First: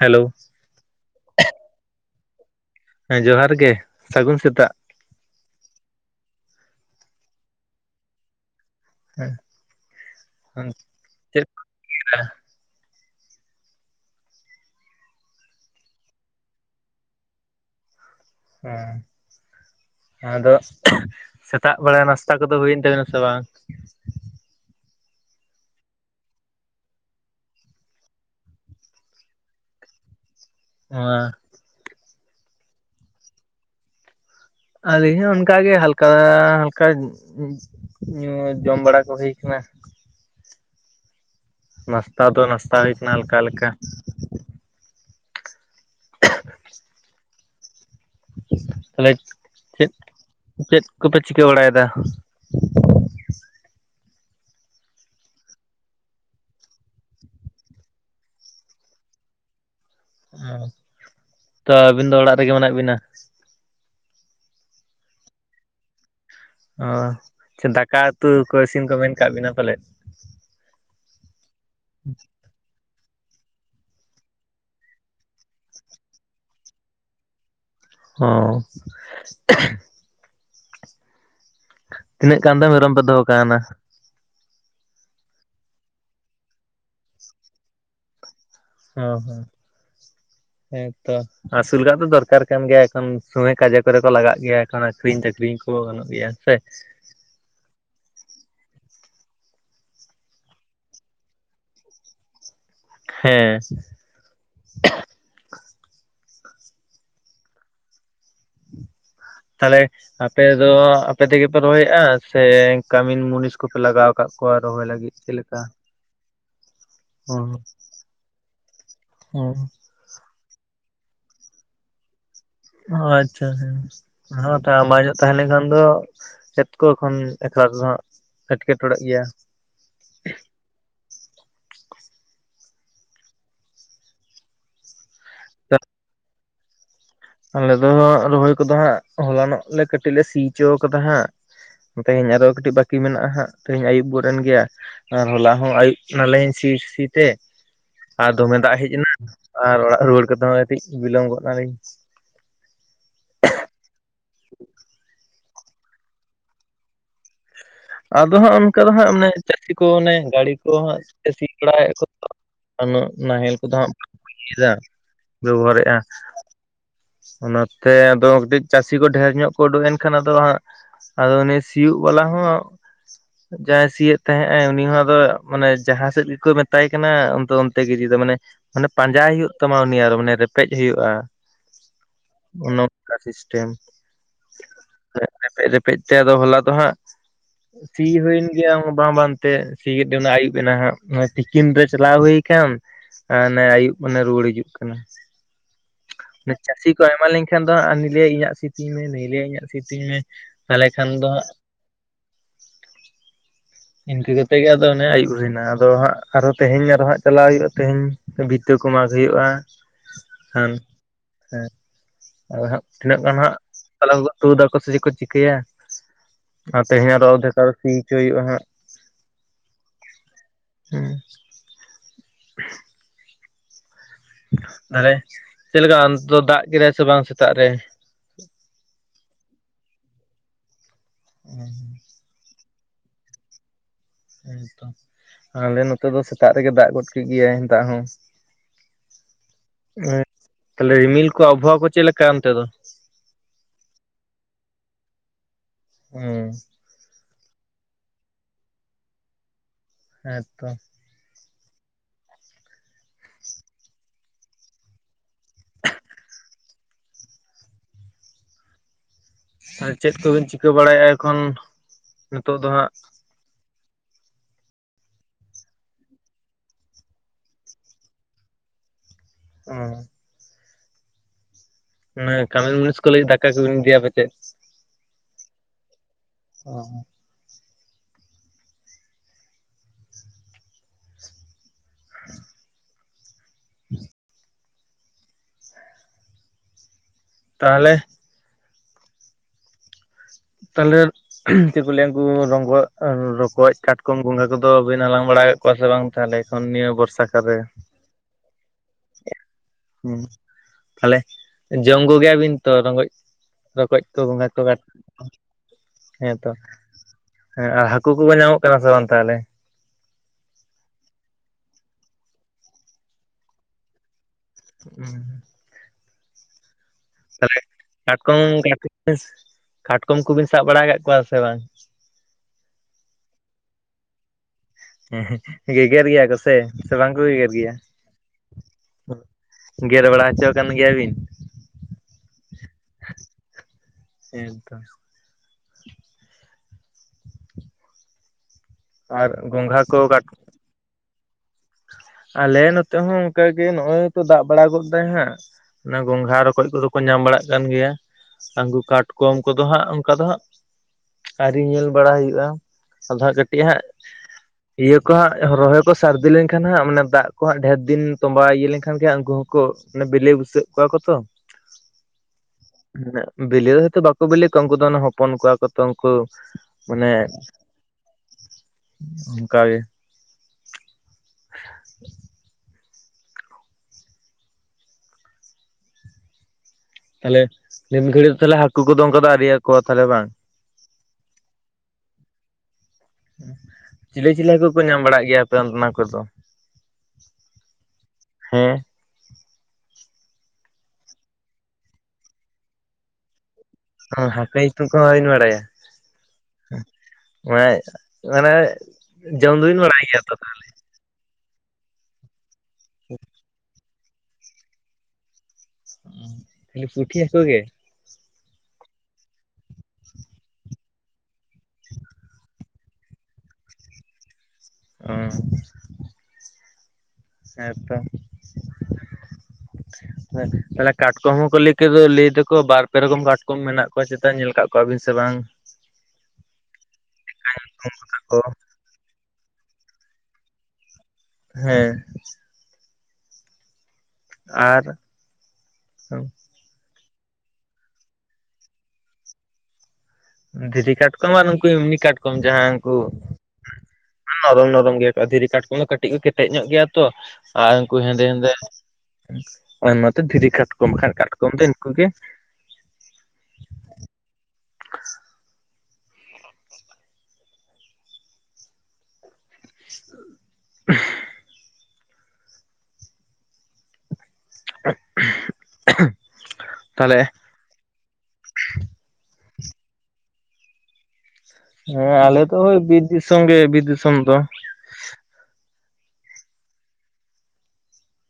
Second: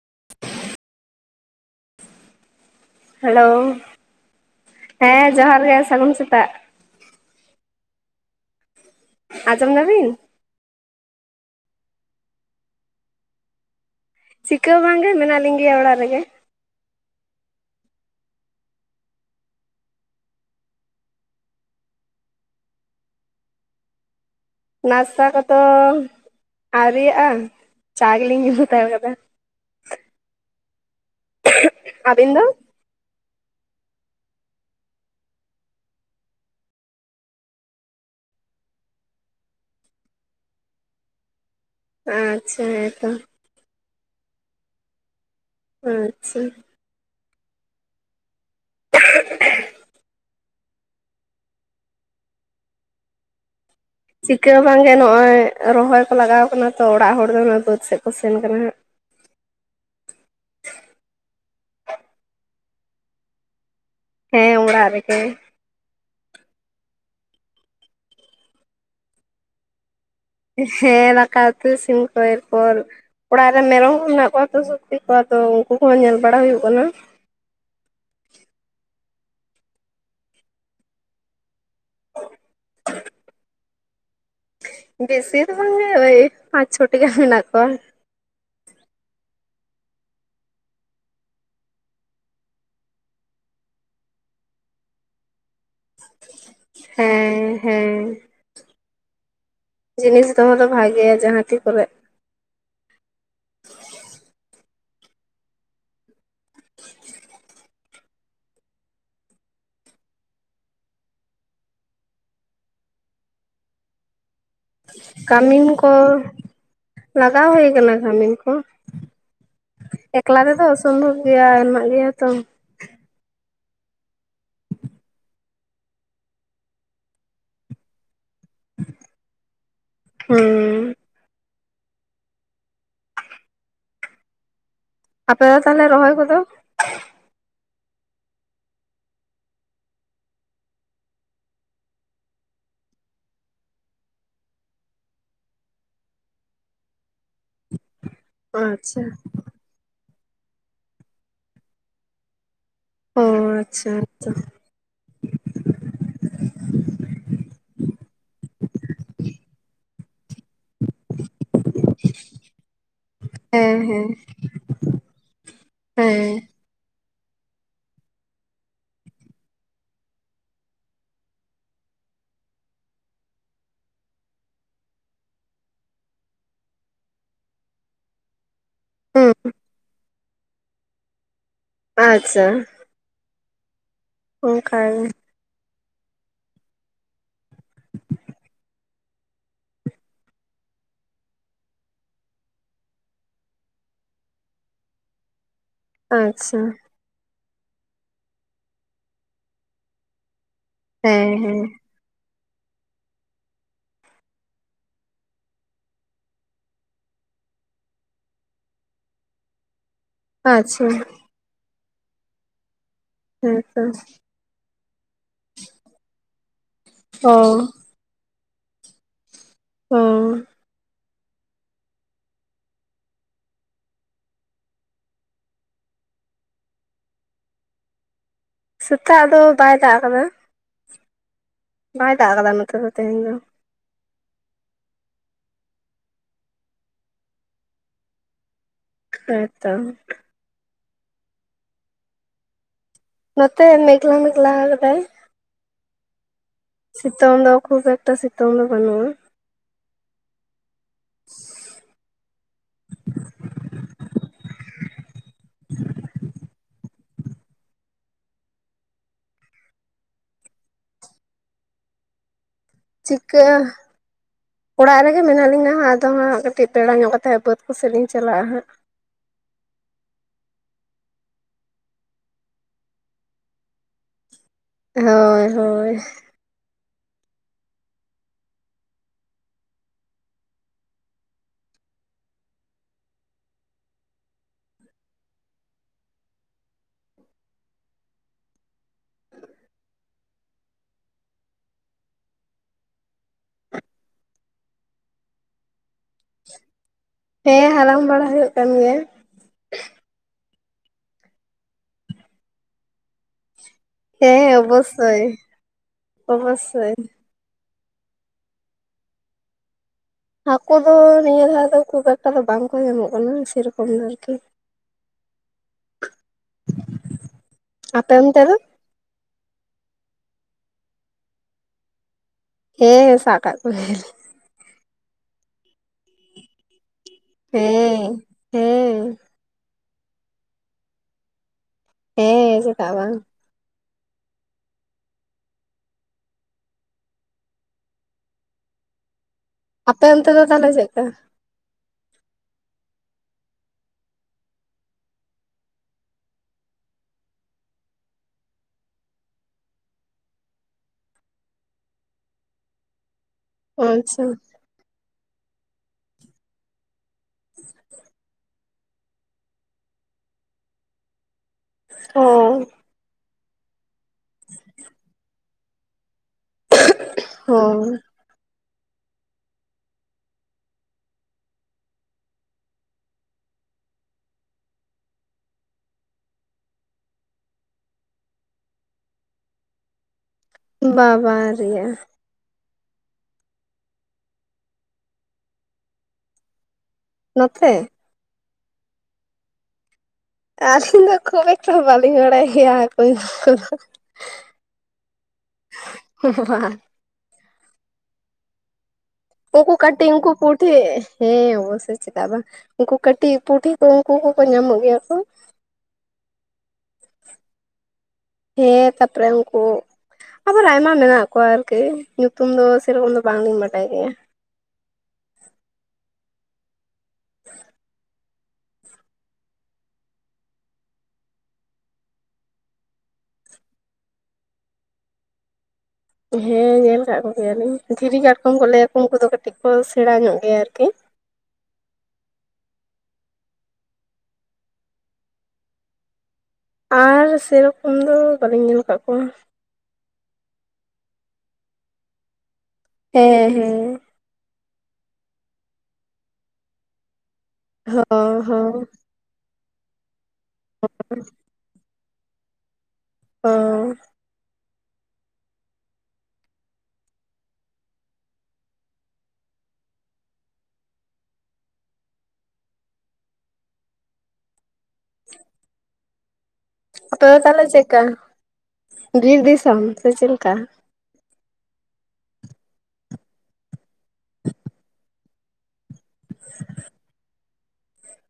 Hello. ᱦᱮᱸ ᱡᱚᱦᱟᱨ ᱜᱮ, ᱦᱮᱞᱳ ᱥᱟᱹᱜᱩᱱ ᱥᱮᱛᱟᱜ᱾ ᱦᱮᱸ ᱡᱚᱦᱟᱨ ᱜᱮ, ᱥᱟᱹᱜᱩᱱ ᱥᱮᱛᱟᱜ᱾ ᱟᱸᱡᱚᱢ ᱫᱟᱵᱤᱱ? ᱦᱮᱸ, ᱪᱮᱫ ᱠᱚᱢ ᱪᱤᱠᱟᱹᱭᱫᱟ? ᱪᱤᱠᱟᱹ ᱵᱟᱝ ᱜᱮ ᱢᱮᱱᱟᱜ ᱞᱤᱧ ᱜᱮᱭᱟ ᱚᱲᱟᱜ ᱨᱮ ᱜᱮ᱾ ᱦᱚᱸ, ᱟᱫᱚ ᱥᱮᱛᱟᱜ ᱵᱮᱲᱟ ᱱᱟᱥᱛᱟ ᱠᱚᱫᱚ ᱦᱩᱭᱮᱱ ᱛᱟᱵᱮᱱᱟ ᱥᱮ ᱵᱟᱝ? ᱱᱟᱥᱛᱟ ᱠᱚ ᱫᱚ ᱟᱣᱨᱤᱭᱟᱜᱼᱟ, ᱪᱟ ᱜᱮᱞᱤᱧ ᱧᱩᱸ ᱦᱟᱛᱟᱲ ᱟᱠᱟᱫᱟ᱾ ᱚᱸᱻ ᱟ᱾ ᱟᱵᱤᱱ ᱫᱚ? ᱟᱞᱤᱧ ᱦᱚᱸ ᱚᱱᱠᱟ ᱜᱮ, ᱦᱟᱞᱠᱟ ᱦᱟᱞᱠᱟ ᱧᱩ ᱡᱚᱢ ᱵᱟᱲᱟ ᱠᱚ ᱜᱮ ᱦᱩᱭ ᱠᱟᱱᱟ᱾ ᱱᱟᱥᱛᱟ ᱫᱚ ᱟᱪᱪᱷᱟ ᱱᱟᱥᱛᱟ ᱦᱩᱭ ᱦᱮᱸᱛᱚ ᱠᱟᱱᱟ ᱦᱟᱞᱠᱟ ᱦᱟᱞᱠᱟ᱾ [unintelligible] ᱛᱟᱦᱚᱞᱮ ᱪᱮᱫ, ᱪᱮᱫ ᱠᱚᱯᱮ ᱪᱤᱠᱟᱹ ᱵᱟᱲᱟᱭᱮᱫᱟ? ᱪᱤᱠᱟᱹ ᱵᱟᱝ ᱜᱮ ᱱᱚᱜᱼᱚᱭ ᱨᱚᱦᱚᱭ ᱠᱚ ᱞᱟᱜᱟᱣ ᱠᱟᱱᱟ ᱛᱚ ᱚᱲᱟᱜ ᱦᱚᱲ ᱫᱚᱠᱚ ᱵᱟᱹᱫᱽ ᱥᱮᱫ ᱠᱚ ᱥᱮᱱ ᱠᱟᱱᱟ ᱦᱟᱸᱜ᱾ ᱚᱸ, ᱛᱚ ᱟᱹᱵᱤᱱ ᱫᱚ ᱚᱲᱟᱜ ᱨᱮᱜᱮ ᱢᱮᱱᱟᱜ ᱵᱤᱱᱟ? ᱦᱮᱸ ᱚᱲᱟᱜ ᱨᱮ ᱜᱮ᱾ ᱚᱻ, ᱪᱮᱫ ᱫᱟᱠᱟ ᱩᱛᱩ ᱠᱚ ᱤᱥᱤᱱ ᱠᱚ ᱢᱮᱱ ᱠᱟᱜ ᱵᱤᱱᱟ ᱯᱟᱞᱮᱜ? ᱦᱮᱸ ᱫᱟᱠᱟ ᱩᱛᱩ ᱤᱥᱤᱱ ᱠᱚ ᱯᱚᱨ, ᱚᱲᱟᱜ ᱨᱮ ᱢᱮᱨᱚᱢ ᱦᱚᱸ ᱢᱮᱱᱟᱜ ᱠᱚᱣᱟ ᱛᱚ [unintelligible] ᱠᱚᱣᱟ ᱠᱚ ᱩᱱᱠᱩ ᱠᱚ ᱦᱚᱸ ᱧᱮᱞ ᱵᱟᱲᱟ ᱦᱩᱭᱩᱜ ᱠᱟᱱᱟ᱾ ᱦᱚᱸᱹ ᱛᱤᱱᱟᱹᱜ ᱜᱟᱱ ᱫᱚ ᱢᱮᱨᱚᱢ ᱯᱮ ᱫᱚᱦᱚ ᱠᱟᱣᱱᱟ? ᱵᱮᱥᱤ ᱫᱚ ᱵᱟᱝ ᱜᱮ ᱳᱭ ᱯᱟᱸᱪ, ᱪᱷᱚᱴᱤ ᱜᱟᱱ ᱢᱮᱱᱟᱜ ᱠᱚᱣᱟ᱾ ᱦᱚᱸ ᱦᱩᱸ, ᱦᱮᱸ ᱛᱚ᱾ ᱟᱹᱥᱩᱞ ᱠᱟᱜ ᱫᱚ ᱫᱚᱨᱠᱟᱨ ᱠᱟᱱ ᱜᱮᱭᱟ, ᱮᱠᱷᱚᱱ ᱥᱚᱸᱜᱮ ᱠᱟᱡᱮ ᱠᱚᱨᱮ ᱠᱚ ᱞᱟᱜᱟᱜ ᱜᱮᱭᱟ ᱮᱠᱷᱚᱱ ᱟᱠᱷᱤᱨᱤᱧ ᱴᱟᱠᱷᱤᱨᱤᱧ ᱠᱚ ᱜᱮᱭᱟ ᱥᱮ᱾ ᱦᱮᱸᱻ ᱦᱮᱸᱻ᱾ ᱡᱤᱱᱤᱥ ᱫᱚᱦᱚ ᱫᱚ ᱵᱷᱟᱜᱮᱭᱟ ᱡᱟᱦᱟᱸ ᱛᱤᱥ ᱠᱚᱨᱮ ᱦᱮᱸ᱾ [inaudible] ᱛᱟᱦᱞᱮ ᱟᱯᱮ ᱫᱚ ᱟᱯᱮ ᱛᱮᱜᱮ ᱯᱮ ᱨᱚᱦᱚᱭᱮᱜ-ᱟ ᱥᱮ ᱠᱟᱹᱟᱢᱤᱱ ᱢᱩᱱᱤᱥ ᱠᱚᱯᱮ ᱞᱟᱜᱟᱣ ᱟᱠᱟᱫ ᱠᱚᱣᱟ ᱨᱚᱦᱚᱭ ᱞᱟᱹᱜᱤᱫ ᱪᱮᱫ ᱞᱮᱠᱟ ᱠᱟᱹᱢᱤᱱ ᱠᱚ ᱦᱚᱸ ᱞᱟᱜᱟᱣ ᱦᱩᱭ ᱠᱟᱱᱟ ᱠᱟᱹᱢᱤᱱ ᱠᱚ᱾ ᱚ ᱮᱠᱞᱟ ᱛᱮᱫᱚ ᱚᱥᱚᱢᱵᱷᱚᱵ ᱜᱮᱭᱟ, ᱢᱮᱱᱟᱜ ᱜᱮᱭᱟ ᱛᱚ᱾ ᱚ, ᱟᱪᱪᱷᱟᱪ ᱦᱮᱸ᱾ ᱱᱚᱣᱟᱴᱟᱜ ᱵᱟᱭ ᱧᱚᱜ ᱛᱟᱦᱮᱸᱞᱮᱱᱠᱷᱟᱱ ᱫᱚ᱾ ᱪᱮᱫ ᱠᱚ ᱮᱠᱷᱚᱱ ᱮᱠᱞᱟ ᱠᱚᱫᱚ ᱦᱟᱸᱜ ᱮᱴᱠᱮᱴᱚᱬᱮᱜ ᱜᱮᱭᱟ᱾ ᱦᱩᱸ᱾ ᱟᱯᱮ ᱫᱚ ᱛᱟᱦᱞᱮ ᱨᱚᱦᱚᱭ ᱠᱚᱫᱚ? ᱟᱞᱮ ᱫᱚ ᱦᱟᱸᱜ ᱨᱚᱦᱚᱭ ᱠᱚᱫᱚ ᱦᱟᱸᱜ ᱦᱚᱞᱟᱱᱚᱜ ᱞᱮ ᱠᱟᱹᱴᱤᱡ ᱞᱮ ᱥᱤ ᱦᱚᱪᱚᱣ ᱠᱟᱫᱟ ᱦᱟᱸᱜ᱾ ᱛᱮᱦᱮᱧ ᱟᱨᱚ ᱠᱟᱹᱴᱤᱡ ᱵᱟᱹᱠᱤ ᱢᱮᱱᱟᱜ-ᱟ ᱦᱟᱸᱜ, ᱛᱮᱦᱮᱧ ᱟᱹᱭᱩᱵ ᱜᱚᱫ ᱮᱱ ᱜᱮᱭᱟ᱾ ᱟᱨ ᱦᱚᱞᱟ ᱦᱚᱸ ᱟᱹᱭᱩᱵ ᱱᱟᱞᱤᱧ ᱥᱤ ᱥᱤ ᱛᱮ᱾ ᱟᱨ ᱫᱚᱢᱮ ᱫᱟᱜ ᱦᱮᱡ ᱟᱪᱪᱷᱟ ᱮᱱᱟ ᱟᱨ ᱚᱲᱟᱜ ᱨᱩᱣᱟᱹᱲ ᱠᱟᱛᱮ ᱦᱚᱸ ᱠᱟᱹᱴᱤᱡ ᱵᱤᱞᱚᱢ ᱜᱚᱫ ᱱᱟᱞᱤᱧ᱾ ᱚ, ᱟᱪᱪᱷᱟ ᱟᱪᱪᱷᱟ᱾ ᱟᱫᱚ ᱦᱟᱸᱜ ᱚᱱᱠᱟ ᱫᱚ ᱦᱟᱸᱜ ᱚᱱᱮ ᱪᱟᱹᱥᱤ ᱠᱚ ᱚᱱᱮ ᱜᱟᱹᱲᱤ ᱠᱚ ᱦᱟᱸᱜ᱾ ᱥᱤ ᱵᱟᱲᱟᱭᱮᱫ ᱠᱚ ᱩᱱᱟᱹᱜ ᱱᱟᱦᱮᱞ ᱠᱚᱫᱚ ᱦᱮᱸ ᱦᱟᱸᱜ ᱦᱮᱸ ᱵᱟᱝ ᱠᱚ ᱧᱤᱨᱟ ᱵᱮᱵᱚᱦᱟᱨᱮᱜ-ᱟ᱾ ᱦᱮᱸ ᱚᱱᱟᱛᱮ ᱟᱫᱚ ᱠᱟᱹᱴᱤᱡ ᱪᱟᱹᱥᱤ ᱠᱚ ᱰᱷᱮᱨ ᱧᱚᱜ ᱠᱚ ᱩᱰᱩᱠ ᱮᱱᱠᱷᱟᱱ ᱟᱫᱚ ᱦᱟᱸᱜ᱾ ᱟᱫᱚ ᱩᱱᱤ ᱥᱤᱭᱳᱜ ᱵᱟᱞᱟ ᱦᱚᱸ, ᱡᱟᱦᱟᱸᱭ ᱥᱤᱭᱮᱫ ᱛᱟᱦᱮᱸᱜ ᱟᱭ ᱩᱱᱤ ᱦᱚᱸ ᱟᱫᱚ ᱢᱟᱱᱮ ᱡᱟᱦᱟᱸ ᱥᱮᱫ ᱜᱮᱠᱚ ᱢᱮᱛᱟᱭ ᱠᱟᱱᱟ ᱚᱱᱛᱮ ᱚᱱᱛᱮ ᱜᱮ ᱤᱫᱤ ᱫᱟᱭ ᱢᱟᱱᱮ᱾ ᱢᱟᱱᱮ ᱯᱟᱸᱡᱟᱭ ᱦᱩᱸ ᱦᱩᱭᱩᱜ ᱛᱟᱢᱟ ᱩᱱᱤ ᱟᱨ ᱢᱟᱱᱮ ᱨᱮᱯᱮᱡ ᱦᱩᱭᱩᱜ-ᱟᱺ ᱟᱪᱪᱷᱟ ᱩᱱ ᱚᱠ ᱚᱝᱠᱟ ᱥᱤᱥᱴᱮᱢ᱾ ᱚᱝᱠᱟ ᱜᱮ᱾ ᱨᱮᱯᱮᱡ ᱨᱮᱯᱮᱡ ᱛᱮ ᱟᱫᱚ ᱦᱚᱞᱟ ᱫᱚ ᱦᱟᱸᱜ᱾ ᱥᱤ ᱦᱩᱭᱮᱱ ᱜᱮᱭᱟ ᱵᱟᱝ ᱵᱟᱝᱛᱮ ᱥᱤ ᱠᱮᱫ ᱚᱱᱟ ᱟᱹᱭᱩᱵ ᱮᱱᱟ ᱦᱟᱸᱜ ᱛᱤᱠᱤᱱ ᱨᱮ ᱪᱟᱞᱟᱣ ᱦᱩᱭ ᱠᱟᱱ᱾ ᱟᱨ ᱚᱱᱮ ᱟᱹᱭᱩᱵ ᱢᱟᱱᱮ ᱨᱩᱣᱟᱹᱲ ᱦᱤᱡᱩᱜ ᱠᱟᱱᱟ᱾ ᱟᱪᱪᱷᱟ ᱪᱟᱹᱥᱤ ᱠᱚ ᱟᱭᱢᱟ ᱞᱮᱱᱠᱷᱟᱱ ᱫᱚ ᱞᱟᱹᱭ ᱤᱧᱟᱹᱜ ᱥᱤ ᱛᱤᱧ ᱢᱮ, ᱱᱩᱭᱮ ᱞᱟᱹᱭᱟ ᱤᱧᱟᱹᱜ ᱥᱤ ᱛᱤᱧ ᱢᱮ᱾ ᱛᱟᱞᱦᱮ ᱠᱷᱟᱱ ᱫᱚ ᱦᱮᱸ ᱦᱟᱸᱜ᱾ ᱦᱮᱸ ᱤᱝᱠᱟᱹ ᱠᱟᱛᱮᱜ ᱜᱮ ᱟᱫᱚ ᱚᱱᱮ ᱟᱹᱭᱩᱵ ᱦᱩᱭ ᱮᱱᱟ, ᱟᱫᱚ ᱦᱟᱸᱜ ᱟᱨᱚ ᱛᱮᱦᱤᱧ ᱟᱨᱚ ᱦᱟᱸᱜ ᱪᱟᱞᱟᱜ ᱦᱩᱭᱩᱜ-ᱟ ᱛᱮᱦᱮᱧ᱾ ᱵᱷᱤᱛᱟᱹ ᱠᱚ ᱢᱟᱜᱽ ᱦᱩᱭᱩᱜ-ᱟ᱾ ᱟᱪᱪᱷᱟ᱾ ᱦᱮᱸ ᱟᱫᱚ ᱦᱟᱸᱜ ᱛᱤᱱᱟᱹᱜ ᱜᱟᱱ ᱦᱟᱸᱜ ᱦᱮᱸᱛᱚ ᱛᱮ ᱠᱚ ᱛᱩ ᱫᱟᱠᱚ ᱥᱮ ᱪᱮᱫᱠᱚ ᱪᱤᱠᱟᱹᱭᱟ? ᱟᱨ ᱛᱮᱦᱮᱧ ᱫᱚᱚ ᱚ ᱚᱫᱷᱮᱠ ᱟᱨᱚ ᱥᱤ ᱦᱚᱪᱚᱭ ᱦᱩᱭᱩᱜ-ᱟ ᱦᱟᱸᱜ᱾ ᱚ, ᱦᱩᱸ, ᱟᱪᱪᱷᱟ᱾ ᱛᱟᱦᱞᱮ ᱪᱮᱜ ᱞᱮᱠᱟ ᱚᱱᱮ ᱛᱟᱷᱟᱫᱟᱜ ᱠᱮᱫᱟᱭ ᱥᱮ ᱵᱟᱝ ᱥᱮᱛᱟᱜ ᱨᱮ ᱥᱮᱛᱟᱜ ᱫᱚ ᱵᱟᱭ ᱫᱟᱜ ᱟᱠᱟᱫᱟ᱾ ᱦᱩᱸ ᱵᱟᱭ ᱫᱟᱜ ᱠᱟᱫᱟ ᱱᱚᱛᱮ ᱫᱚ ᱛᱮᱦᱮᱧ ᱫᱚ ᱦᱮᱸᱛᱚ ᱟᱞᱮ ᱱᱚᱛᱮ ᱫᱚ ᱥᱮᱛᱟᱜ ᱨᱮᱜᱮ ᱫᱟᱜ ᱜᱚᱫ ᱠᱮᱫ ᱜᱮᱭᱟᱭ ᱫᱟᱜ ᱦᱚᱸ᱾ ᱦᱮᱸ ᱛᱚᱸ ᱦᱤᱤᱞ ᱛᱟᱦᱚᱞᱮ ᱨᱤᱢᱤᱞ ᱠᱚ ᱟᱵᱚᱦᱟᱣᱟ ᱠᱚ ᱪᱮᱫ ᱞᱮᱠᱟ ᱚᱱᱛᱮ ᱫᱚ᱾ ᱱᱚᱛᱮ ᱢᱮᱜᱽᱞᱟ ᱢᱮᱜᱽᱞᱟ ᱟᱠᱟᱫᱟᱭ ᱦᱩᱸ᱾ ᱥᱤᱛᱩᱝ ᱫᱚ ᱠᱷᱩᱵ ᱮᱠᱴᱟ ᱥᱤᱛᱩᱝ ᱫᱚ ᱵᱟᱹᱱᱩᱜ-ᱟ᱾ ᱦᱮᱸᱛᱚ᱾ [inaudible] [inaudible] ᱟᱨ, ᱪᱮᱫ ᱠᱚᱵᱤᱱ ᱪᱤᱠᱟᱹ ᱵᱟᱲᱟᱭᱮᱫᱼᱟ ᱮᱠᱷᱚᱱ ᱱᱤᱛᱚᱜ ᱫᱚ ᱦᱟᱸᱜ ᱪᱤᱠᱟᱹ ᱟ? ᱚᱲᱟᱜ ᱨᱮᱜᱮ ᱢᱮᱱᱟᱜ ᱞᱤᱧᱟ ᱦᱟᱹᱜ ᱟᱫᱚ ᱦᱟᱸᱜ ᱠᱟᱹᱴᱤᱡ ᱵᱮᱲᱟ ᱧᱚᱜ ᱠᱟᱛᱮ ᱵᱟᱹᱫᱽ ᱠᱚ ᱥᱮᱫ ᱞᱤᱧ ᱪᱟᱞᱟᱜᱼᱟ ᱦᱟᱸᱜ᱾ ᱦᱚᱸ ᱦ ᱠᱟᱢ ᱢᱩᱱᱤᱥ ᱠᱚ ᱞᱟᱹᱜᱤᱫ ᱫᱟᱠᱟ ᱠᱚᱵᱤᱱ ᱤᱫᱤᱭᱟ ᱯᱟᱪᱮᱫ? ᱦᱳᱭ ᱦᱳᱭ᱾ ᱚ [inaudible] [inaudible] ᱛᱟᱦᱚᱞᱮ? ᱛᱟᱦᱚᱞᱮ? ᱪᱮᱫ ᱠᱚ ᱞᱟᱹᱭᱟ ᱩᱱᱠᱩ ᱨᱚᱜ ᱨᱚᱠᱚᱡ ᱠᱟᱴᱠᱚᱢ ᱜᱚᱸᱜᱟ ᱠᱚᱫᱚᱵᱤᱱ ᱦᱟᱞᱟᱝ ᱵᱟᱲᱟ? ᱚᱠᱟ ᱥᱮ ᱵᱟᱝ ᱛᱟᱦᱚᱞᱮ ᱮᱠᱷᱚᱱ ᱱᱤᱭᱟᱹ ᱵᱚᱨᱥᱟ ᱠᱟᱞ ᱨᱮ? ᱦᱞᱟᱢ ᱵᱟᱲᱟ ᱦᱩᱭᱩᱜᱼᱼ ᱠᱟᱹᱱ ᱜᱮᱭᱟ᱾ ᱦ ᱛᱟᱦᱚᱞᱮ ᱡᱚᱢ ᱠᱚᱜᱮᱭᱟᱵᱤᱱ ᱛᱚ ᱨᱚᱜᱪ ᱨᱚᱠᱚᱡᱼᱼ ᱦᱮᱸ ᱜᱚᱸᱜᱟ ᱠᱚ ᱚᱵᱚᱥᱥᱳᱭ [unintelligible] ᱦᱮᱸᱛᱚ᱾ ᱚᱵᱚᱥᱥᱳᱭ ᱦᱮᱸ ᱟᱨ ᱦᱟᱹᱠᱩ ᱠᱚᱠᱚ ᱧᱟᱢᱚᱜ ᱠᱟᱱᱟ ᱥᱮ ᱵᱟᱝ ᱛᱟᱦᱚᱞᱮ? ᱦᱟᱹᱠᱩ ᱫᱚ ᱱᱤᱭᱟᱹ ᱫᱷᱟᱣ ᱫᱚ ᱠᱷᱩᱵ ᱮᱠᱴᱟ ᱫᱚ ᱵᱟᱝᱠᱚ ᱧᱟᱢᱚᱜ ᱠᱟᱱᱟ ᱥᱮᱨᱚᱠᱚᱢ ᱫᱚ ᱟᱨᱠᱤ᱾ ᱦᱩᱸ᱾ ᱛᱟᱦᱮ ᱟᱯᱮ ᱠᱟᱴᱠᱚᱢ ᱚᱱᱛᱮ ᱫᱚ ᱛᱮ ᱠᱟᱴᱠᱚᱢ ᱠᱚᱵᱤᱱ ᱥᱟᱵ ᱵᱟᱲᱟ ᱟᱠᱟᱜ ᱠᱚᱣᱟ ᱥᱮ ᱵᱟᱝ? ᱦᱮᱸ ᱥᱟᱵ ᱠᱟᱜ ᱠᱚᱜᱮᱭᱟᱞᱤᱧ᱾ ᱦᱮᱸ ᱜᱮᱜᱮᱨ ᱜᱮᱭᱟ ᱠᱚᱥᱮ ᱥᱮ ᱵᱟᱝ ᱠᱚ ᱜᱮᱜᱮᱨ ᱜᱮᱭᱟ? ᱦᱮᱸ ᱦᱮᱸ ᱜᱮᱨ ᱵᱟᱲᱟ ᱦᱚᱪᱚ ᱠᱟᱱ ᱜᱮᱭᱟᱵᱤᱱ? ᱦᱮᱸ ᱪᱮᱫᱟᱜᱽ ᱵᱟᱝ᱾ ᱦᱮᱛᱚ᱾ ᱟᱨ ᱜᱚᱝᱜᱷᱟᱼᱼ ᱟᱯᱮ ᱚᱱᱛᱮ ᱫᱚ ᱛᱟᱦᱚᱞᱮ ᱪᱮᱫ ᱞᱮᱠᱟ? ᱟᱞᱮ ᱱᱚᱛᱮ ᱦᱚᱸ ᱚᱱᱠᱟᱜᱮ ᱱᱚᱜᱼᱚᱭ ᱛᱚ ᱫᱟᱜ ᱵᱟᱲᱟ ᱜᱚᱫ ᱫᱟᱭ ᱦᱟᱸᱜ᱾ ᱚᱱᱟ ᱜᱚᱝᱜᱷᱟ ᱨᱚᱠᱚᱡ ᱠᱚᱫᱚ ᱠᱚ ᱧᱟᱢ ᱵᱟᱲᱟᱜ ᱠᱟᱱ ᱜᱮᱭᱟ᱾ ᱟᱝᱜᱩ ᱠᱟᱴᱠᱚᱢ ᱠᱚᱫᱚ ᱦᱟᱸᱜ ᱚᱱᱠᱟ ᱫᱚ ᱦᱟᱸᱜᱼᱼ ᱟᱹᱣᱨᱤ ᱧᱮᱞ ᱵᱟᱲᱟ ᱦᱩᱭᱩᱜᱼᱟ ᱟᱫᱷᱟ ᱠᱟᱹᱴᱤᱡᱼᱼ ᱠᱟᱹᱴᱤᱡ ᱦᱟᱸᱜ ᱟᱪᱪᱷᱟ ᱤᱭᱟᱹ ᱠᱚ ᱦᱟᱸᱜ ᱨᱚᱦᱚᱭ ᱠᱚ ᱥᱟᱨᱫᱤ ᱞᱮᱱᱠᱷᱟᱱ ᱦᱟᱸᱜ ᱢᱟᱱᱮ, ᱫᱟᱜ ᱠᱚ ᱦᱟᱸᱜ ᱰᱷᱮᱨ ᱫᱤᱱ ᱛᱚᱸᱵᱟ ᱤᱭᱟᱹ ᱞᱮᱱᱠᱷᱟᱱ ᱜᱮ ᱦᱟᱜᱽ ᱩᱱᱠᱩ ᱦᱚᱸᱠᱚ ᱵᱤᱞᱤ ᱵᱩᱥᱟᱹᱜ ᱠᱚᱣᱟ ᱠᱚ ᱛᱚ᱾ ᱚ ᱵᱤᱞᱤ ᱫᱚ ᱦᱚᱭᱛᱚ ᱵᱟᱠᱚ ᱵᱤᱞᱤ ᱠᱚ ᱩᱱᱠᱩ ᱫᱚ ᱦᱚᱯᱚᱱ ᱠᱚᱣᱟ ᱠᱚᱼᱼ ᱛ ᱩᱱᱠᱩ ᱢᱟᱱᱮ ᱦᱚᱸ ᱚᱱᱠᱟᱜ ᱜᱮ᱾ ᱛᱟᱦᱚᱞᱮ ᱱᱤᱢ ᱜᱷᱟᱹᱲᱤᱡ ᱫᱚ ᱛᱟᱦᱞᱮ ᱦᱟᱹᱠᱩ ᱠᱚᱫᱚ ᱚᱝᱠᱟ ᱫᱚ ᱟᱨᱮ ᱟᱠᱚᱣᱟ ᱛᱟᱦᱚᱞᱮ ᱵᱟᱝ? ᱵᱟᱵᱟ ᱨᱮᱭᱟ᱾ ᱪᱤᱞᱤ ᱪᱤᱞᱤ ᱦᱟᱹᱠᱩ ᱠᱚ ᱧᱟᱢ ᱵᱟᱲᱟᱜ ᱜᱮᱭᱟ ᱟᱯᱮ ᱚᱱᱟ ᱠᱚᱨᱮ ᱫᱚ? ᱱᱚᱛᱮ? ᱦᱮᱸᱼᱼ ᱟᱞᱤᱧ ᱫᱚ ᱠᱷᱩᱵ ᱮᱠᱴᱚᱢ ᱵᱟᱞᱤᱧ ᱵᱟᱰᱟᱭ ᱜᱮᱭᱟ ᱦᱟᱠᱩ ᱧᱩᱛᱩᱢ ᱠᱚ᱾ ᱦᱟᱹᱠᱩ ᱧᱩᱛᱩᱢ ᱠᱚ ᱵᱟᱵᱤᱱ ᱵᱟᱲᱟᱭᱟ? ᱵᱟᱝ ᱚᱱᱮ ᱚᱱᱮ ᱡᱚᱢ ᱫᱚ ᱩᱱᱠᱩ ᱵᱤᱱ ᱵᱟᱲᱟᱭ ᱠᱟᱹᱴᱤᱡ ᱜᱮᱭᱟ ᱩᱱᱠᱩ ᱛᱚ ᱛᱟᱦᱟᱞᱮ? ᱯᱩᱴᱷᱤ ᱦᱮᱸ ᱚᱵᱚᱥᱥᱳᱭ ᱪᱮᱫᱟᱜ ᱵᱟᱝ ᱩᱱᱠᱩ ᱠᱟᱹᱴᱤᱡ ᱯᱩᱴᱷᱤ ᱠᱚ ᱩᱱᱠᱩ ᱠᱚᱠᱚ ᱧᱟᱢᱚᱜ ᱜᱮᱭᱟ ᱠᱚ᱾ ᱠᱷᱟᱞᱤ ᱯᱩᱴᱤ ᱦᱟᱠᱚ ᱜᱮ᱾ ᱦᱮᱸ ᱛᱟᱯᱚ ᱨᱮ ᱩᱱᱠᱩ ᱟᱵᱟᱨ ᱟᱭᱢᱟ ᱢᱮᱱᱟᱜ ᱠᱚᱣᱟ ᱟᱨ ᱠᱤ ᱧᱩᱛᱩᱢ ᱫᱚᱼᱼ ᱥᱮ ᱨᱚᱠᱚᱢ ᱫᱚ ᱵᱟᱝ ᱞᱤᱧ ᱵᱟᱰᱟᱭ ᱜᱮᱭᱟ᱾ ᱚ ᱦᱮᱸ ᱛᱚ᱾ ᱦᱮᱸ ᱛᱟᱦᱚᱞᱮ ᱠᱟᱴᱠᱚᱢ ᱦᱚᱸ ᱠᱚ ᱞᱟᱹᱭ ᱠᱮᱫ ᱞᱟᱹᱭ ᱫᱟᱠᱚ ᱵᱟᱨ ᱯᱮ ᱨᱚᱠᱚᱢ ᱠᱟᱴᱠᱚᱢ ᱢᱮᱱᱟᱜ ᱠᱚᱣᱟ ᱪᱮᱛᱟᱱ ᱧᱮᱞ ᱠᱟᱜ ᱠᱚᱣᱟᱵᱤᱱ ᱥᱮ ᱵᱟᱝ? [unintelligible] ᱦᱮᱸ ᱧᱮᱞ ᱟᱠᱟᱫ ᱠᱚ ᱜᱮᱭᱟᱞᱤᱧ ᱫᱷᱤᱨᱤ ᱠᱟᱴᱠᱚᱢ ᱠᱚ ᱞᱟᱹᱭ ᱟᱠᱚ ᱩᱱᱠᱩ ᱫᱚ ᱠᱟᱹᱴᱤᱡ ᱠᱚ ᱥᱮᱬᱟ ᱧᱚᱜ ᱜᱮᱭᱟ ᱟᱨᱠᱤ ᱦᱮᱸ ᱟᱨ [inaudible] ᱦᱚ ᱟᱨ ᱥᱮ ᱨᱚᱠᱚᱢ ᱫᱚ ᱵᱟᱞᱤᱧ ᱧᱮᱞ ᱟᱠᱟᱫ ᱠᱚᱣᱟ ᱫᱷᱤᱨᱤ ᱠᱟᱴᱠᱚᱢ ᱟᱨ ᱩᱱᱠᱩ ᱮᱢᱱᱤ ᱠᱟᱴᱠᱚᱢ ᱡᱟᱦᱟᱸ ᱩᱱᱠᱩ ᱦᱮᱸ ᱦᱮᱸ ᱱᱚᱨᱚᱢ ᱱᱚᱨᱚᱢ ᱜᱮᱭᱟ. ᱠᱚ ᱫᱷᱤᱨᱤ ᱠᱟᱴᱠᱚᱢ ᱫᱚ ᱠᱟᱹᱴᱤᱡ ᱠᱚ ᱠᱮᱴᱮᱡ ᱧᱚᱜ ᱜᱮᱭᱟ ᱛᱚ ᱟᱨ ᱩᱱᱠᱩ ᱦᱮᱸᱫᱮ ᱦᱚᱸ ᱦᱮᱸᱫᱮ ᱦᱚᱸ ᱚᱱᱟ ᱛᱮ ᱫᱷᱤᱨᱤ ᱠᱟᱴᱠᱚᱢ ᱟᱠᱷᱟᱡ ᱠᱟᱴᱠᱚᱢ ᱫᱚ ᱱᱤᱱᱠᱩ ᱜᱮ ᱚᱻ [unintelligible] [unintelligible] [unintelligible] ᱟᱯᱮ ᱫᱚ ᱛᱟᱦᱚᱞᱮ ᱪᱮᱫ ᱠᱟ ᱵᱤᱨ ᱫᱤᱥᱚᱢ ᱥᱮ ᱪᱮᱫ ᱞᱮᱠᱟ? ᱦᱮᱸ ᱟᱞᱮ ᱫᱚ ᱵᱤᱨ ᱫᱤᱥᱚᱢ ᱜᱮ ᱵᱤᱨ ᱫᱤᱥᱚᱢ ᱫᱚ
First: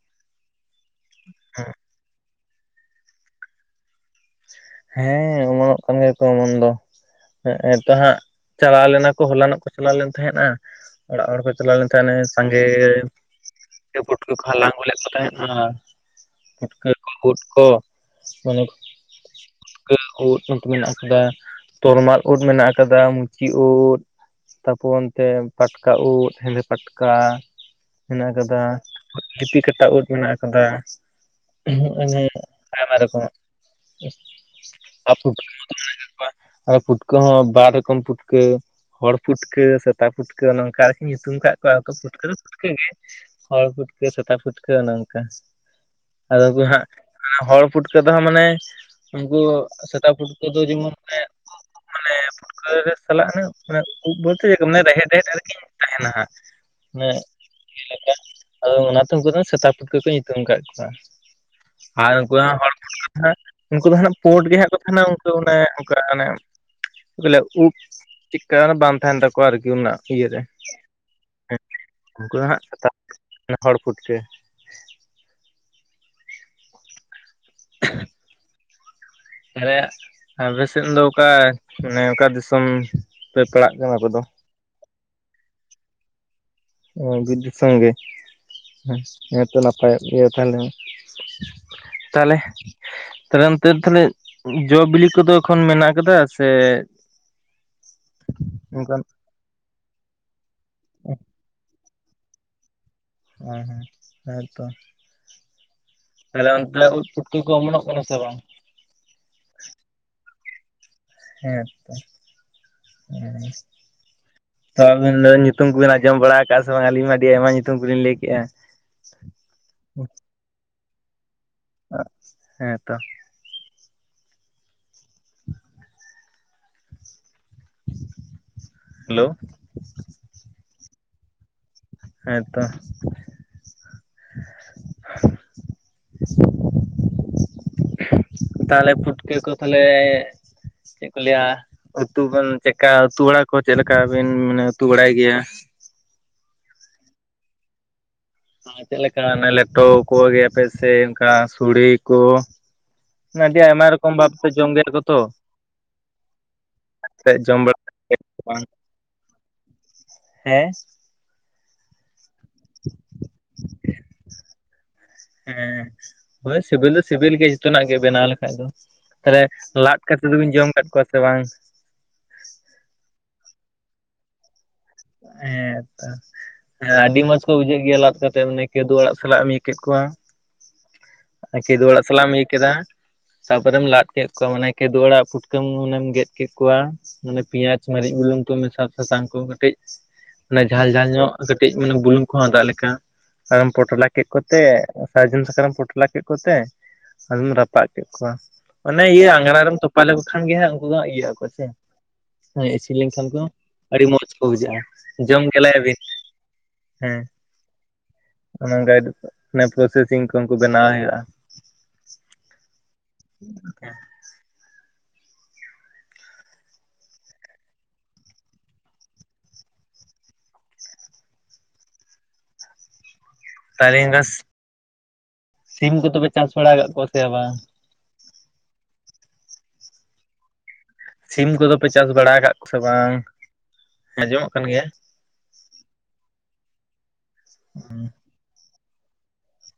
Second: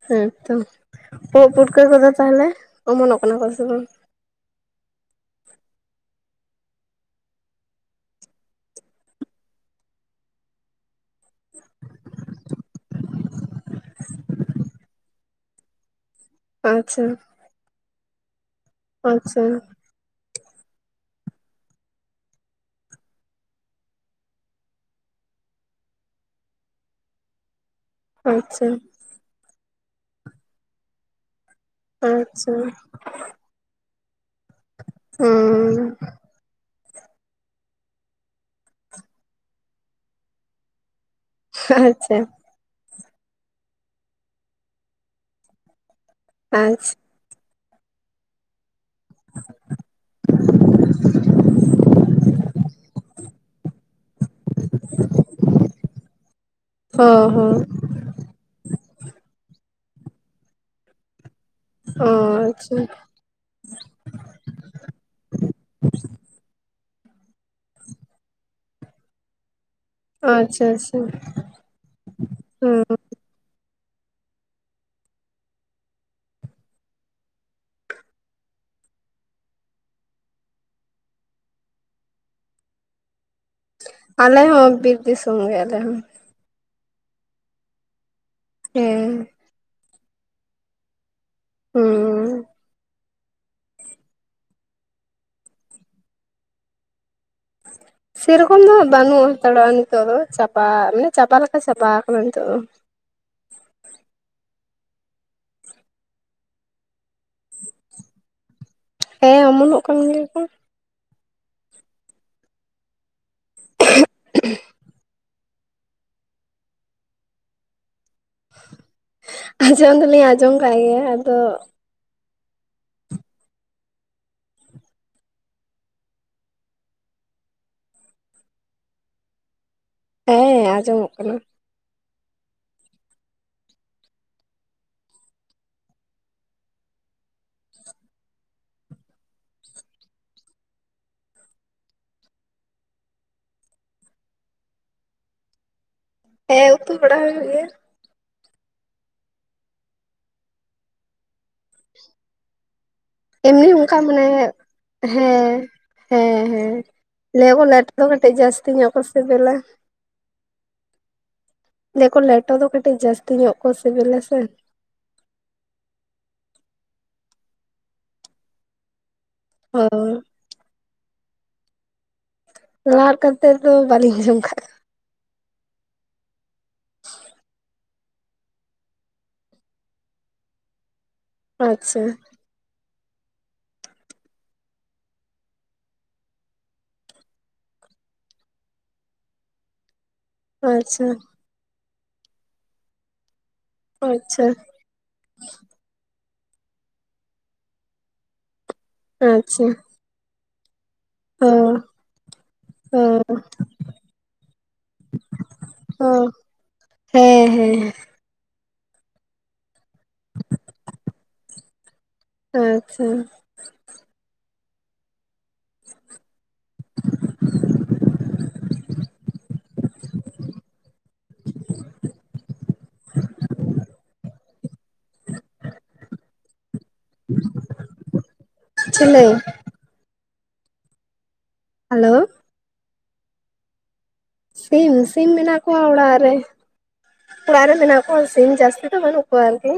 ᱦᱮᱸ ᱛᱚ, ᱩᱫ ᱯᱩᱴᱠᱟᱹ ᱠᱚᱫᱚ ᱛᱟᱦᱚᱞᱮ ᱚᱢᱚᱱᱚᱜ ᱠᱟᱱᱟ ᱠᱚ ᱥᱮ ᱵᱟᱝ? ᱦᱮᱸ ᱚᱢᱚᱱᱚᱜ ᱠᱟᱱ ᱜᱮᱭᱟ ᱠᱚ ᱚᱢᱚᱱ ᱫᱚ ᱦᱮᱸ ᱛᱚ ᱦᱟᱸᱜ ᱪᱟᱞᱟᱣ ᱞᱮᱱᱟ ᱠᱚ ᱦᱚᱞᱟᱱᱚᱜ ᱠᱚ ᱪᱟᱞᱟᱣ ᱞᱮᱱ ᱛᱟᱦᱮᱸᱫ-ᱟᱸ ᱚᱲᱟᱜ ᱦᱚᱲ ᱠᱚ ᱪᱟᱞᱟᱣ ᱞᱮᱱ ᱛᱟᱦᱮᱸᱱᱟ ᱥᱟᱸᱜᱮ ᱤᱭᱟ. ᱯᱩᱴᱠᱟᱹ ᱠᱚ ᱦᱟᱞᱟᱝ ᱞᱮᱫ ᱠᱚ ᱛᱟᱦᱮᱸᱱᱟ ᱯᱩᱴᱠᱟᱹ ᱟᱪᱪᱷᱟ ᱠᱚ ᱩᱫ ᱠᱚ ᱢᱟᱱᱮ ᱟᱪᱪᱷᱟ ᱯᱩᱰᱠᱟᱹ ᱩᱫ ᱱᱚᱛᱮ ᱢᱮᱱᱟᱜ ᱟᱠᱟᱫᱟ ᱛᱚᱨᱢᱟᱞ ᱩᱫ ᱢᱮᱱᱟᱜ ᱟᱠᱟᱫᱟ ᱢᱩᱪᱤ ᱩᱫ ᱛᱟᱯᱚᱨ ᱚᱱᱛᱮ ᱯᱟᱴᱠᱟ ᱩᱫ ᱦᱮᱸᱫᱮ ᱯᱟᱴᱠᱟ ᱦᱮᱱᱟᱜ ᱟᱠᱟᱫᱟ ᱟᱪᱪᱷᱟ ᱞᱤᱯᱤ ᱠᱟᱴᱟ ᱩᱫ ᱢᱮᱱᱟᱜ ᱟᱠᱟᱫᱟ ᱟᱪᱪᱷᱟ [unintelligible] ᱟᱭᱢᱟ ᱨᱚᱠᱚᱢᱟᱜ [unintelligible] ᱟᱨ ᱯᱩᱴᱠᱟᱹᱠᱚ ᱦᱩᱸ ᱢᱮᱱᱟᱜ ᱟᱠᱟᱫ ᱠᱚᱣᱟ ᱟᱨ ᱯᱩᱴᱠᱟᱹ ᱦᱚᱸ ᱵᱟᱨ ᱨᱚᱠᱚᱢ ᱯᱩᱴᱠᱟᱹ ᱦᱚᱲ ᱯᱩᱴᱠᱟᱹ ᱥᱮᱛᱟ ᱯᱩᱴᱠᱟᱹ ᱱᱚᱝᱠᱟ ᱧᱩᱛᱩᱢ ᱠᱟᱜ ᱠᱚᱣᱟ ᱠᱚ ᱟᱪᱪᱷᱟ ᱯᱩᱴᱠᱟᱹ ᱯᱩᱴᱠᱟᱹ ᱜᱮ ᱦᱚᱲ ᱯᱩᱴᱠᱟᱹ ᱥᱮᱛᱟ ᱯᱷᱩᱴᱠᱟᱹ ᱚᱱᱮ ᱚᱱᱠᱟ, ᱟᱫᱚ ᱠᱚ ᱦᱟᱸᱜ ᱟᱪᱪᱷᱟ ᱦᱚᱲ ᱯᱩᱴᱠᱟᱹ ᱫᱚ ᱦᱟᱜ ᱢᱟᱱᱮ ᱩᱱᱠᱩ ᱥᱮᱛᱟ ᱯᱩᱴᱠᱟᱹ ᱫᱚ ᱡᱮᱢᱚᱱ [unintelligible] ᱢᱟᱱᱮ ᱯᱷᱩᱴᱠᱟᱹ ᱨᱮ ᱥᱟᱞᱟᱜ ᱮᱱᱟ ᱢᱟᱱᱮ ᱩᱵ ᱵᱚᱞᱛᱮ ᱢᱟᱱᱮ ᱨᱮᱦᱮᱫ ᱨᱮᱦᱮᱫ ᱟᱨ ᱠᱤ ᱛᱟᱦᱮᱱᱟ ᱦᱟᱸᱜ ᱱᱮ ᱦᱚ ᱦᱚ [unintelligible] ᱞᱮᱠᱟ ᱚ ᱚᱱᱟ ᱛᱮ ᱩᱱᱠᱩ ᱫᱚ ᱥᱮᱛᱟ ᱯᱩᱴᱠᱟᱹ ᱠᱚ ᱧᱩᱛᱩᱢ ᱟᱠᱟᱫ ᱠᱚᱣᱟ ᱟᱨ ᱚ ᱩᱱᱠᱩᱣᱟᱜ ᱦᱚᱲ ᱟᱪᱪᱷᱟ ᱯᱩᱴᱠᱟᱹ. [unintelligible] ᱩᱱᱠᱩ ᱫᱚ ᱦᱟᱸᱜ ᱯᱚᱸᱰ ᱜᱮ ᱦᱟᱸᱜ ᱠᱚ ᱛᱟᱦᱮᱱᱟ ᱩᱱᱠᱩ ᱚᱱᱮ ᱚᱱᱠᱟ ᱚᱱᱮ ᱵᱚᱞᱮ ᱩᱵ ᱪᱤᱠᱟ. ᱬ ᱵᱟᱝ ᱛᱟᱦᱮᱱ ᱛᱟᱠᱚᱣᱟ ᱟᱨ ᱠᱤ ᱚᱱᱟ ᱤᱭᱟᱹ ᱨᱮ ᱟᱪᱪᱷᱟ ᱟᱪᱪᱷᱟ [unintelligible] ᱩᱱᱠᱩ ᱫᱚ ᱦᱟᱸᱜ ᱥᱮᱛᱟ ᱦᱩᱸ ᱯᱩᱴᱠᱟᱹ ᱦᱚᱲ ᱯᱩᱴᱠᱟᱹ. [unintelligible] ᱟᱞᱮᱭᱟᱜ ᱟᱯᱮ ᱥᱮᱫ ᱫᱚ ᱚᱠᱟ ᱢᱟᱱᱮ ᱚᱠᱟ ᱫᱤᱥᱚᱢ ᱯᱮ ᱯᱟᱲᱟᱜ ᱠᱟᱱᱟ ᱟᱯᱮ ᱫᱚ? ᱟᱞᱮ ᱦᱚᱸ ᱵᱤᱨ ᱫᱤᱥᱚᱢ ᱜᱮ ᱟᱞᱮ ᱦᱚᱸ ᱚ ᱵᱤᱨ ᱫᱤᱥᱚᱢ ᱜᱮ ᱦᱮᱸ ᱛᱚ ᱱᱟᱯᱟᱭᱚᱜ ᱜᱮᱭᱟ ᱛᱟᱦᱚᱞᱮ ᱢᱟ ᱦᱩᱸ ᱛᱟᱦᱟᱞᱮ ᱛᱟᱦᱟᱞᱮ ᱚᱱᱛᱮ ᱫᱟᱜ ᱛᱤᱱᱟ. ᱜ ᱡᱚ ᱵᱤᱞᱤ ᱠᱚᱫᱚ ᱮᱠᱷᱚᱱ ᱢᱮᱱᱟᱜ ᱟᱠᱟᱫᱟ ᱥᱮ ᱥᱮ ᱨᱚᱠᱚᱢ ᱫᱚ ᱦᱟᱸᱜ ᱚᱱᱠᱟᱱ ᱵᱟᱹᱱᱩᱜ ᱦᱟᱛᱟᱲᱚᱜᱼᱟ ᱱᱤᱛᱳᱜ ᱫᱚ ᱪᱟᱵᱟ ᱢᱟᱱᱮ ᱪᱟᱵᱟ ᱞᱮᱠᱟ ᱪᱟᱵᱟ ᱟᱠᱟᱱᱟ ᱱᱤᱛᱚᱜ ᱫᱚ ᱦᱮᱸ-ᱦᱮᱸ, ᱦᱮᱸᱛᱚ ᱛᱟᱦᱞᱮ ᱚᱱᱛᱮ ᱩᱫ ᱯᱩᱴᱠᱟᱹ ᱠᱚ ᱚᱢᱚᱱᱚᱜ ᱠᱚᱱᱟ ᱥᱮ ᱵᱟᱝ ᱦᱮᱸ ᱚᱢᱚᱱᱚᱜ ᱠᱟᱱ ᱜᱮᱭᱟ ᱠᱚ ᱦᱮᱸᱛᱚ [unintelligible] ᱛᱚ ᱟᱵᱤᱱ ᱫᱚ ᱧᱩᱛ... ᱛᱩᱢ ᱠᱚ ᱵᱤᱱ ᱟᱸᱡᱚᱢ ᱵᱟᱲᱟ ᱟᱠᱟᱜ-ᱟ ᱥᱮ ᱵᱟᱝ ᱟᱹᱞᱤᱧ ᱢᱟ ᱟᱹᱰᱤ ᱟᱭᱢᱟ ᱧᱩᱛᱩᱢ ᱠᱚᱞᱤᱧ ᱞᱟᱹᱭ ᱠᱮᱜᱼᱟ ᱟᱸᱡᱚᱢ ᱫᱚᱞᱤᱧ ᱟᱸᱡᱚᱢ ᱟᱠᱟᱜ ᱜᱮᱭᱟ ᱟᱫᱚ ᱦᱮᱸ ᱛᱚ, [inaudible] ᱦᱮᱞᱳ! ᱦᱮᱸ ᱟᱸᱡᱚᱢᱚᱜ ᱠᱟᱱᱟ᱾ ᱦᱮᱸ ᱛᱚ, ᱛᱟᱦᱮᱞᱮ ᱯᱩᱴᱠᱟᱹ ᱠᱚ ᱛᱟᱦᱮᱞᱮ ᱪᱮᱫ ᱠᱚ ᱞᱟᱹᱭᱟ ᱩᱛᱩ ᱵᱚᱱ ᱪᱮᱠᱟ ᱩᱛᱩ ᱵᱟᱲᱟ ᱠᱚᱣᱟ ᱪᱮᱫ ᱞᱮᱠᱟ ᱵᱤᱱ ᱢᱟᱱᱮ ᱩᱛᱩ ᱵᱟᱲᱟᱭ ᱜᱮᱭᱟ? ᱦᱮᱸ ᱩᱛᱩ ᱵᱟᱲᱟ ᱦᱩᱭᱩᱜ ᱜᱮᱭᱟ᱾ ᱛᱟᱦᱮᱞᱮ‌ ᱪᱮᱫ ᱞᱮᱠᱟ ᱚᱱᱮ ᱞᱮᱴᱚ ᱠᱚ ᱤᱭᱟᱹ ᱯᱮ ᱥᱮ ᱚᱱᱠᱟ ᱥᱩᱲᱮ ᱠᱚ? ᱟᱹᱰᱤ ᱮᱢᱱᱤ ᱟᱭᱢᱟ ᱚᱱᱠᱟ ᱨᱚᱠᱚᱢ ᱢᱟᱱᱮ ᱵᱷᱟᱵᱛᱮ ᱡᱚᱢ ᱜᱮᱭᱟ ᱠᱚ ᱛᱚ ᱦᱮᱸᱻᱦᱮᱸ ᱦᱮᱸ, ᱥᱮ ᱡᱚᱢ ᱞᱟᱹᱭᱟᱠᱚ ᱞᱮᱴᱚ ᱫᱚ ᱵᱟᱲᱟ ᱠᱟᱹᱴᱤᱡ ᱵᱟᱝ ᱡᱟᱹᱥᱛᱤ ᱧᱚᱜ ᱠᱚ ᱥᱮᱵᱤᱞᱟ᱾ ᱦᱮᱸ? ᱞᱟᱹᱭᱟ ᱠᱚ ᱞᱮᱴᱚ ᱫᱚ ᱠᱟᱹᱴᱤᱡ ᱡᱟᱹᱥᱛᱤ ᱧᱚᱜ ᱠᱚ ᱥᱤᱵᱮᱞᱟ ᱥᱮ᱾ ᱦᱮᱸ, ᱦᱳᱭ ᱥᱮᱵᱮᱞ ᱫᱚ ᱥᱤᱵᱤᱞ ᱜᱮᱭᱟ ᱡᱷᱚᱛᱚᱱᱟᱜ ᱜᱮ ᱵᱮᱱᱟᱣ ᱞᱮᱠᱷᱟᱡ ᱫᱚ᱾ ᱛᱟᱦᱮᱞᱮ ᱚ ᱞᱟᱫ ᱠᱟᱛᱮ ᱫᱚᱵᱤᱱ ᱡᱚᱢ ᱟᱠᱟᱫ ᱠᱚᱣᱟ ᱥᱮ ᱵᱟᱝ? ᱞᱟᱫ ᱠᱟᱛᱮ ᱫᱚ ᱵᱟᱹᱞᱤᱧ ᱡᱚᱢ ᱠᱟᱜ ᱠᱚ- ᱦᱮᱸᱛᱚ ᱦᱮᱸ ᱟᱹᱰᱤ ᱢᱚᱸᱡᱽ ᱠᱚ ᱵᱩᱡᱷᱟᱹᱜ ᱜᱮᱭᱟ ᱞᱟᱫ ᱠᱟᱛ- ᱛᱮ ᱮᱢᱱᱤ ᱠᱤ ᱫᱩ ᱟᱲᱟᱜ ᱥᱟᱞᱟᱜ ᱮᱢ ᱤᱭᱟᱹ ᱠᱮᱫ ᱠᱚᱣᱟ, ᱟ ᱠᱤᱫᱩ ᱟᱪᱪᱷᱟ ᱟᱲᱟᱜ ᱥᱟᱞᱟᱜ ᱮᱢ ᱤᱭᱟᱹ ᱠᱮᱫᱟ, ᱥᱟᱵ ᱠᱟᱛᱮᱢ ᱞᱟᱫ ᱠᱮᱫ ᱠᱚᱣᱟ, ᱢᱟᱱᱮ ᱠᱤᱫᱩ ᱟᱲᱟᱜ ᱯᱩᱴᱠᱟᱹᱢ ᱢᱩᱸ ᱦᱩᱱᱟᱹᱝ ᱮᱢ ᱜᱮᱫ ᱠᱮᱫ ᱠᱚᱣᱟ᱾ ᱢᱟᱱᱮ ᱯᱤᱭᱟᱪ ᱢᱟᱹᱨᱤᱪ ᱵᱩᱞᱩᱝ ᱠᱚ ᱢᱮᱥᱟ ᱥᱟᱥᱟᱝ ᱠᱚ ᱠᱟᱹᱴᱤᱡ, ᱳᱱᱮ ᱡᱷᱟᱞ ᱡᱷᱟᱞ ᱟᱪᱪᱷᱟ ᱧᱚᱜ ᱠᱟᱹᱴᱤᱡ ᱢᱟᱱᱮ ᱵᱩᱞᱩᱝ ᱠᱚᱦᱚᱸ ᱟᱫᱟᱜ ᱞᱮᱠᱟ, ᱟᱨᱮᱢ ᱯᱚᱴᱚᱲᱟ ᱠᱮᱫ ᱟᱪᱪᱷᱟ ᱠᱚᱛᱮ ᱥᱟᱨᱡᱚᱱ ᱥᱟᱠᱟᱢ ᱨᱮᱢ ᱯᱚᱴᱞᱟ ᱠᱮᱫ ᱠᱚᱛᱮ, ᱟᱫᱚᱢ ᱨᱟᱯᱟᱜ ᱠᱮᱫ ᱠᱚᱣᱟ, ᱚᱱᱮ ᱤᱭᱟᱹ ᱟᱸᱜᱽᱨᱟ ᱟᱪᱪᱷᱟ ᱨᱮᱢ ᱛᱚᱯ- ᱯᱟ ᱞᱮᱠᱚ ᱠᱷᱟᱱ ᱜᱮ ᱦᱟᱸᱜ ᱩᱸᱠᱩ ᱫᱚ ᱤᱭᱟᱹ ᱠᱚ ᱚ ᱪᱮ, ᱦᱮᱸ ᱤᱥᱤᱱ ᱚ ᱞᱮᱱᱠᱷᱟᱱ ᱠᱚ ᱟᱹᱰᱤ ᱢᱚᱡᱽ ᱠᱚ ᱵᱩᱡᱷᱟᱹᱜᱼᱟ, ᱡᱚᱢ ᱜᱮᱞᱟᱭ ᱵᱤᱱ? ᱚ ᱦᱮᱸ ᱚᱱᱮ ᱚᱱᱠᱟ ᱜᱮ ᱤᱫᱩᱜ ᱠᱚᱜ ᱚᱱᱟ ᱯᱚᱨᱚᱥᱮᱥᱤᱝ ᱠᱚ ᱩᱱᱠᱩ ᱵᱮᱱᱟᱣ ᱦᱩᱭᱩᱜᱼᱟ᱾ ᱟᱪᱻᱪᱷᱟ, [unintelligible] ᱚᱸᱠᱟ᱾ [inaudible] [inaudible] ᱠᱟᱹᱨᱤᱱ ᱫᱟᱥ, ᱥᱤᱢ ᱠᱚᱫᱚ ᱯᱮ ᱪᱟᱥ ᱵᱟᱲᱟ ᱟᱠᱟᱜ‌ ᱠᱚᱣᱟ ᱥᱮᱭᱟ ᱵᱟᱝ? ᱪᱤᱞᱤ? ᱥᱤᱢ ᱠᱚᱫᱚ ᱯᱮ ᱪᱟᱥ ᱦᱮᱞᱳ ᱵᱟᱲᱟ ᱟᱠᱟᱫ ᱠᱚᱣᱟ ᱥᱮ ᱵᱟᱝ? ᱟᱸᱡᱚᱢᱚᱜ ᱠᱟᱱ ᱜᱮᱭᱟ ᱥᱤᱢ, ᱥᱤᱢ ᱢᱮᱱᱟᱜ ᱠᱚᱣᱟ ᱚᱲᱟᱜ ᱨᱮ᱾ ᱚᱲᱟᱜ ᱨᱮ ᱢᱮᱱᱟᱜ ᱠᱚᱣᱟ ᱥᱤᱢ ᱡᱟᱥᱛᱤ ᱫᱚ ᱵᱟᱹᱱᱩᱜ ᱠᱚᱣᱟ ᱮᱱᱛᱮ